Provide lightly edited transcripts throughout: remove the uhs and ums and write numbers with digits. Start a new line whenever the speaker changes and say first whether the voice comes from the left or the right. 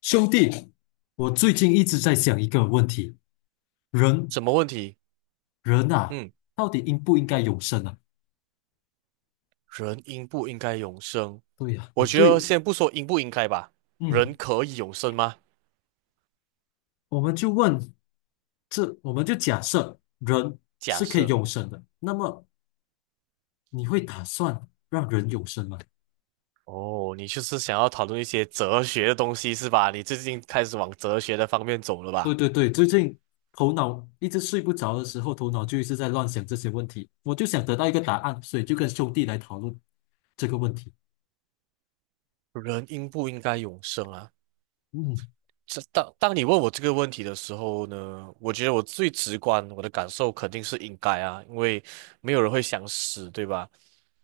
left: 兄弟，我最近一直在想一个问题：人，
right: 什么问题？
left: 人啊，
right: 嗯，
left: 到底应不应该永生啊？
right: 人应不应该永生？
left: 对呀，你
right: 我觉得
left: 对，
right: 先不说应不应该吧，
left: 嗯，
right: 人可以永生吗？
left: 我们就问，我们就假设人
right: 假
left: 是可以
right: 设
left: 永生的，那么你会打算让人永生吗？
right: 哦，你就是想要讨论一些哲学的东西是吧？你最近开始往哲学的方面走了
left: 对
right: 吧？
left: 对对，最近头脑一直睡不着的时候，头脑就一直在乱想这些问题，我就想得到一个答案，所以就跟兄弟来讨论这个问题。
right: 人应不应该永生啊？
left: 嗯。
right: 这当你问我这个问题的时候呢，我觉得我最直观，我的感受肯定是应该啊，因为没有人会想死，对吧？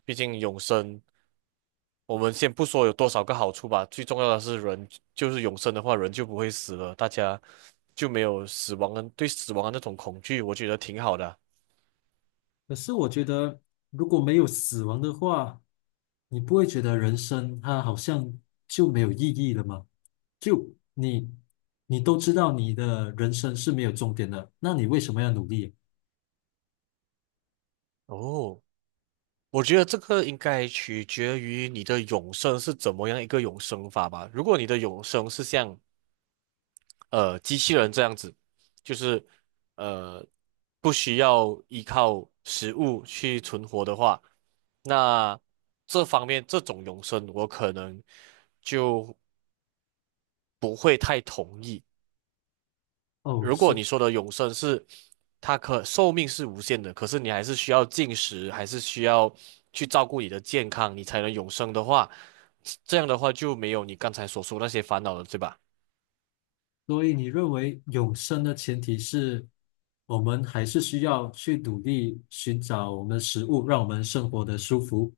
right: 毕竟永生。我们先不说有多少个好处吧，最重要的是人就是永生的话，人就不会死了，大家就没有死亡的对死亡的那种恐惧，我觉得挺好的啊。
left: 可是我觉得，如果没有死亡的话，你不会觉得人生它好像就没有意义了吗？就你，你都知道你的人生是没有终点的，那你为什么要努力？
right: 哦，我觉得这个应该取决于你的永生是怎么样一个永生法吧。如果你的永生是像机器人这样子，就是呃不需要依靠食物去存活的话，那这方面这种永生我可能。就不会太同意。
left: 哦，
right: 如果你说的永生是它可寿命是无限的，可是你还是需要进食，还是需要去照顾你的健康，你才能永生的话，这样的话就没有你刚才所说那些烦恼了，对吧？
left: 所以你认为永生的前提是我们还是需要去努力寻找我们的食物，让我们生活的舒服。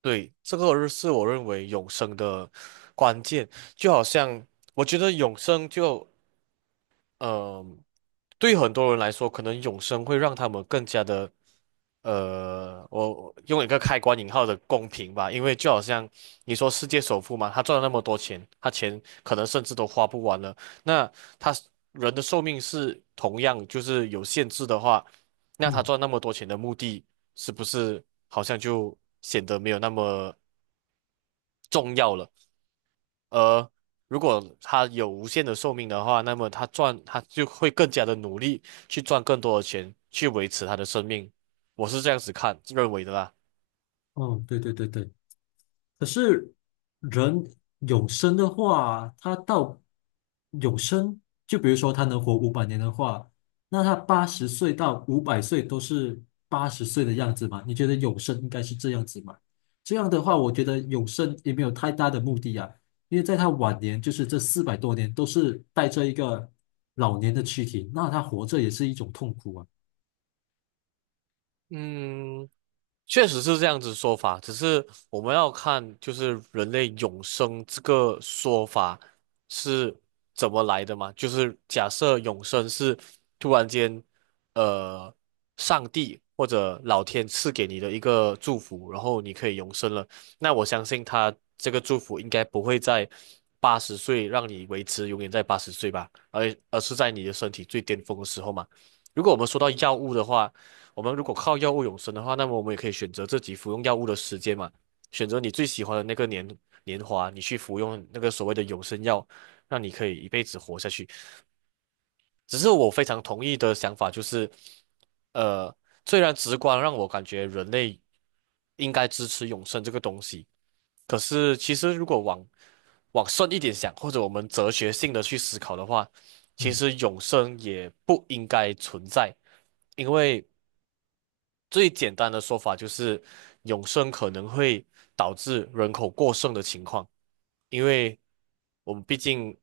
right: 对，这个是我认为永生的关键，就好像我觉得永生就呃，对很多人来说，可能永生会让他们更加的，我用一个开关引号的公平吧，因为就好像你说世界首富嘛，他赚了那么多钱，他钱可能甚至都花不完了，那他人的寿命是同样就是有限制的话，那他
left: 嗯，
right: 赚那么多钱的目的是不是好像就显得没有那么重要了？而如果他有无限的寿命的话，那么他就会更加的努力去赚更多的钱，去维持他的生命。我是这样子看，认为的啦。
left: 哦，对对对对。可是人永生的话，他到永生，就比如说他能活500年的话，那他80岁到500岁都是八十岁的样子嘛？你觉得永生应该是这样子吗？这样的话，我觉得永生也没有太大的目的啊，因为在他晚年，就是这400多年都是带着一个老年的躯体，那他活着也是一种痛苦啊。
right: 嗯，确实是这样子说法，只是我们要看就是人类永生这个说法是怎么来的嘛？就是假设永生是突然间，呃，上帝或者老天赐给你的一个祝福，然后你可以永生了，那我相信他这个祝福应该不会在八十岁让你维持永远在八十岁吧，而是在你的身体最巅峰的时候嘛。如果我们说到药物的话，我们如果靠药物永生的话，那么我们也可以选择自己服用药物的时间嘛，选择你最喜欢的那个年华，你去服用那个所谓的永生药，让你可以一辈子活下去。只是我非常同意的想法就是，呃，虽然直观让我感觉人类应该支持永生这个东西，可是其实如果往深一点想，或者我们哲学性的去思考的话，其
left: 嗯，
right: 实永生也不应该存在，因为。最简单的说法就是永生可能会导致人口过剩的情况，因为我们毕竟，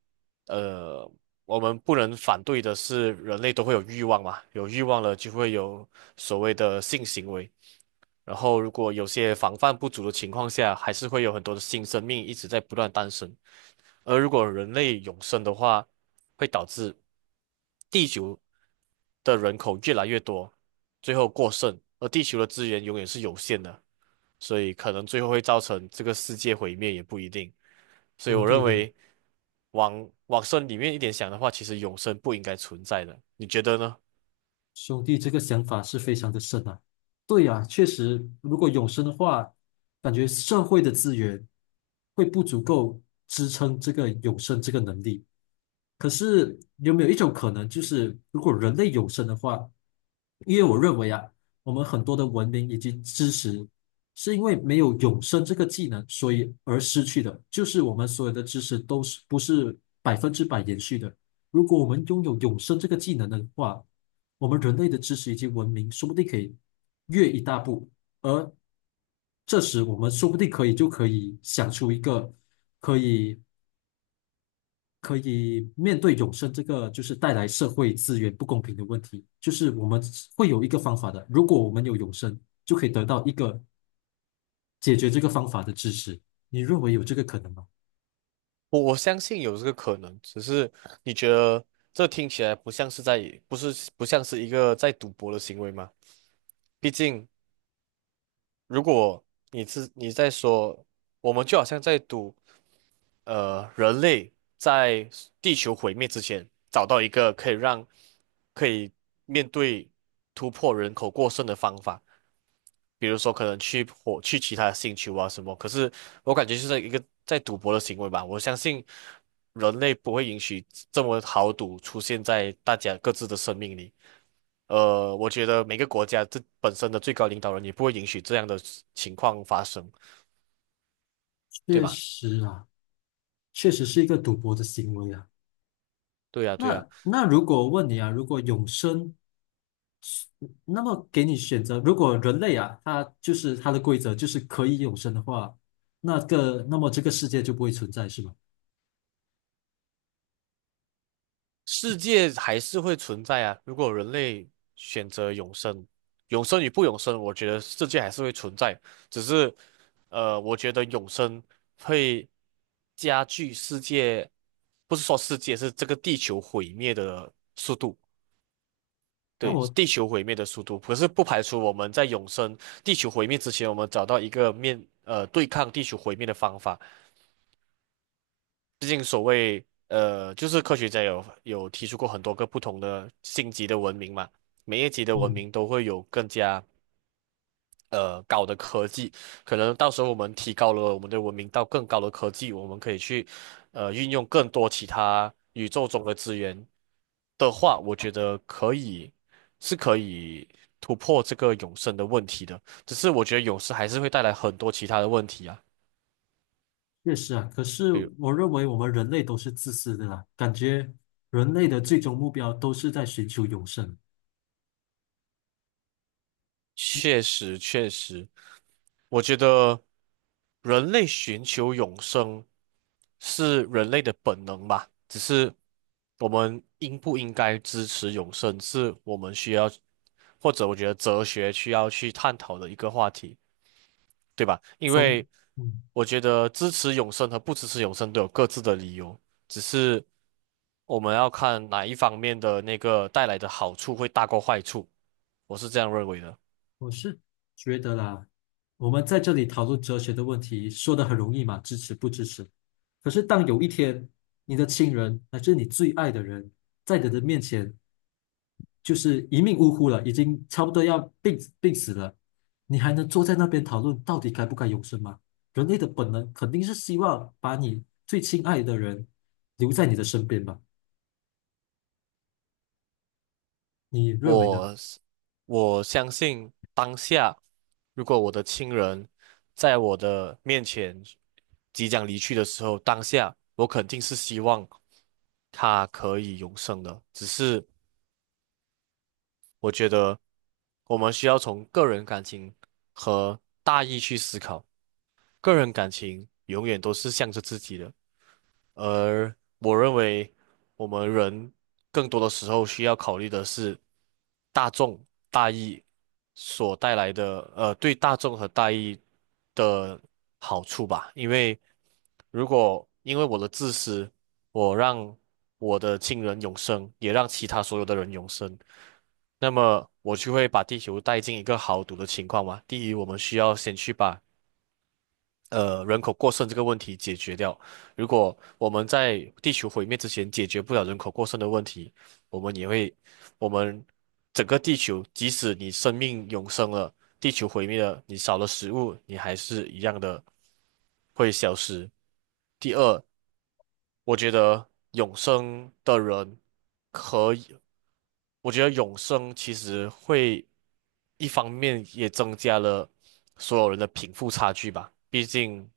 right: 呃，我们不能反对的是人类都会有欲望嘛，有欲望了就会有所谓的性行为，然后如果有些防范不足的情况下，还是会有很多的新生命一直在不断诞生。而如果人类永生的话，会导致地球的人口越来越多，最后过剩，而地球的资源永远是有限的，所以可能最后会造成这个世界毁灭也不一定。所以
left: 兄
right: 我
left: 弟
right: 认
left: 的。
right: 为往深里面一点想的话，其实永生不应该存在的，你觉得呢？
left: 兄弟，这个想法是非常的深啊。对呀，确实，如果永生的话，感觉社会的资源会不足够支撑这个永生这个能力。可是有没有一种可能，就是如果人类永生的话，因为我认为啊，我们很多的文明以及知识，是因为没有永生这个技能，所以而失去的。就是我们所有的知识都是不是100%延续的。如果我们拥有永生这个技能的话，我们人类的知识以及文明说不定可以越一大步。而这时，我们说不定可以就可以想出一个可以可以面对永生这个就是带来社会资源不公平的问题，就是我们会有一个方法的。如果我们有永生，就可以得到一个解决这个方法的支持。你认为有这个可能吗？
right: 我相信有这个可能，只是你觉得这听起来不像是在，不像是一个在赌博的行为吗？毕竟如果你是你在说，我们就好像在赌。人类在地球毁灭之前，找到一个可以让可以面对突破人口过剩的方法，比如说可能去其他的星球啊什么。可是我感觉就是一个在赌博的行为吧。我相信人类不会允许这么豪赌出现在大家各自的生命里。我觉得每个国家这本身的最高领导人也不会允许这样的情况发生，对
left: 确
right: 吗？
left: 实啊，确实是一个赌博的行为啊。
right: 对呀，对呀。
left: 那如果问你啊，如果永生，那么给你选择，如果人类啊，他就是他的规则就是可以永生的话，那么这个世界就不会存在，是吗？
right: 世界还是会存在啊。如果人类选择永生，永生与不永生，我觉得世界还是会存在。只是，我觉得永生会加剧世界，不是说世界，是这个地球毁灭的速度。
left: 那
right: 对，
left: 我
right: 地球毁灭的速度，可是不排除我们在永生、地球毁灭之前，我们找到一个面，对抗地球毁灭的方法。毕竟所谓就是科学家有提出过很多个不同的星级的文明嘛，每一级的文
left: 嗯。
right: 明都会有更加高的科技，可能到时候我们提高了我们的文明到更高的科技，我们可以去运用更多其他宇宙中的资源的话，我觉得可以是可以突破这个永生的问题的，只是我觉得永生还是会带来很多其他的问题啊，
left: 确实啊，可是
right: 比如
left: 我认为我们人类都是自私的啦，感觉人类的最终目标都是在寻求永生。
right: 确实确实。我觉得人类寻求永生是人类的本能吧，只是我们应不应该支持永生，是我们需要，或者我觉得哲学需要去探讨的一个话题，对吧？因
left: 从，
right: 为
left: 嗯，
right: 我觉得支持永生和不支持永生都有各自的理由，只是我们要看哪一方面的那个带来的好处会大过坏处，我是这样认为的。
left: 我是觉得啦，我们在这里讨论哲学的问题，说的很容易嘛，支持不支持？可是当有一天你的亲人乃至你最爱的人在你的面前就是一命呜呼了，已经差不多要病死了，你还能坐在那边讨论到底该不该永生吗？人类的本能肯定是希望把你最亲爱的人留在你的身边吧？你认为呢？
right: 我是我相信当下，如果我的亲人在我的面前即将离去的时候，当下我肯定是希望他可以永生的。只是我觉得我们需要从个人感情和大义去思考，个人感情永远都是向着自己的。而我认为，我们人更多的时候需要考虑的是大众大义所带来的，对大众和大义的好处吧。因为如果因为我的自私，我让我的亲人永生，也让其他所有的人永生，那么我就会把地球带进一个豪赌的情况嘛。第一，我们需要先去把人口过剩这个问题解决掉。如果我们在地球毁灭之前解决不了人口过剩的问题，我们也会，我们整个地球，即使你生命永生了，地球毁灭了，你少了食物，你还是一样的会消失。第二，我觉得永生的人可以，我觉得永生其实会一方面也增加了所有人的贫富差距吧，毕竟。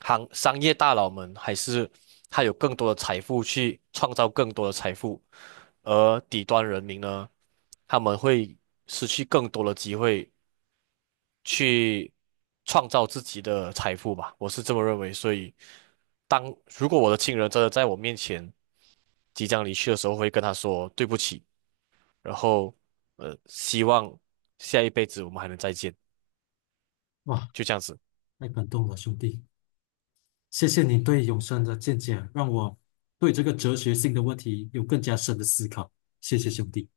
right: 行商业大佬们，还是他有更多的财富去创造更多的财富，而底端人民呢，他们会失去更多的机会去创造自己的财富吧，我是这么认为。所以，当如果我的亲人真的在我面前即将离去的时候，我会跟他说对不起，然后希望下一辈子我们还能再见，
left: 哇，
right: 就这样子。
left: 太感动了，兄弟，谢谢你对永生的见解，让我对这个哲学性的问题有更加深的思考，谢谢兄弟。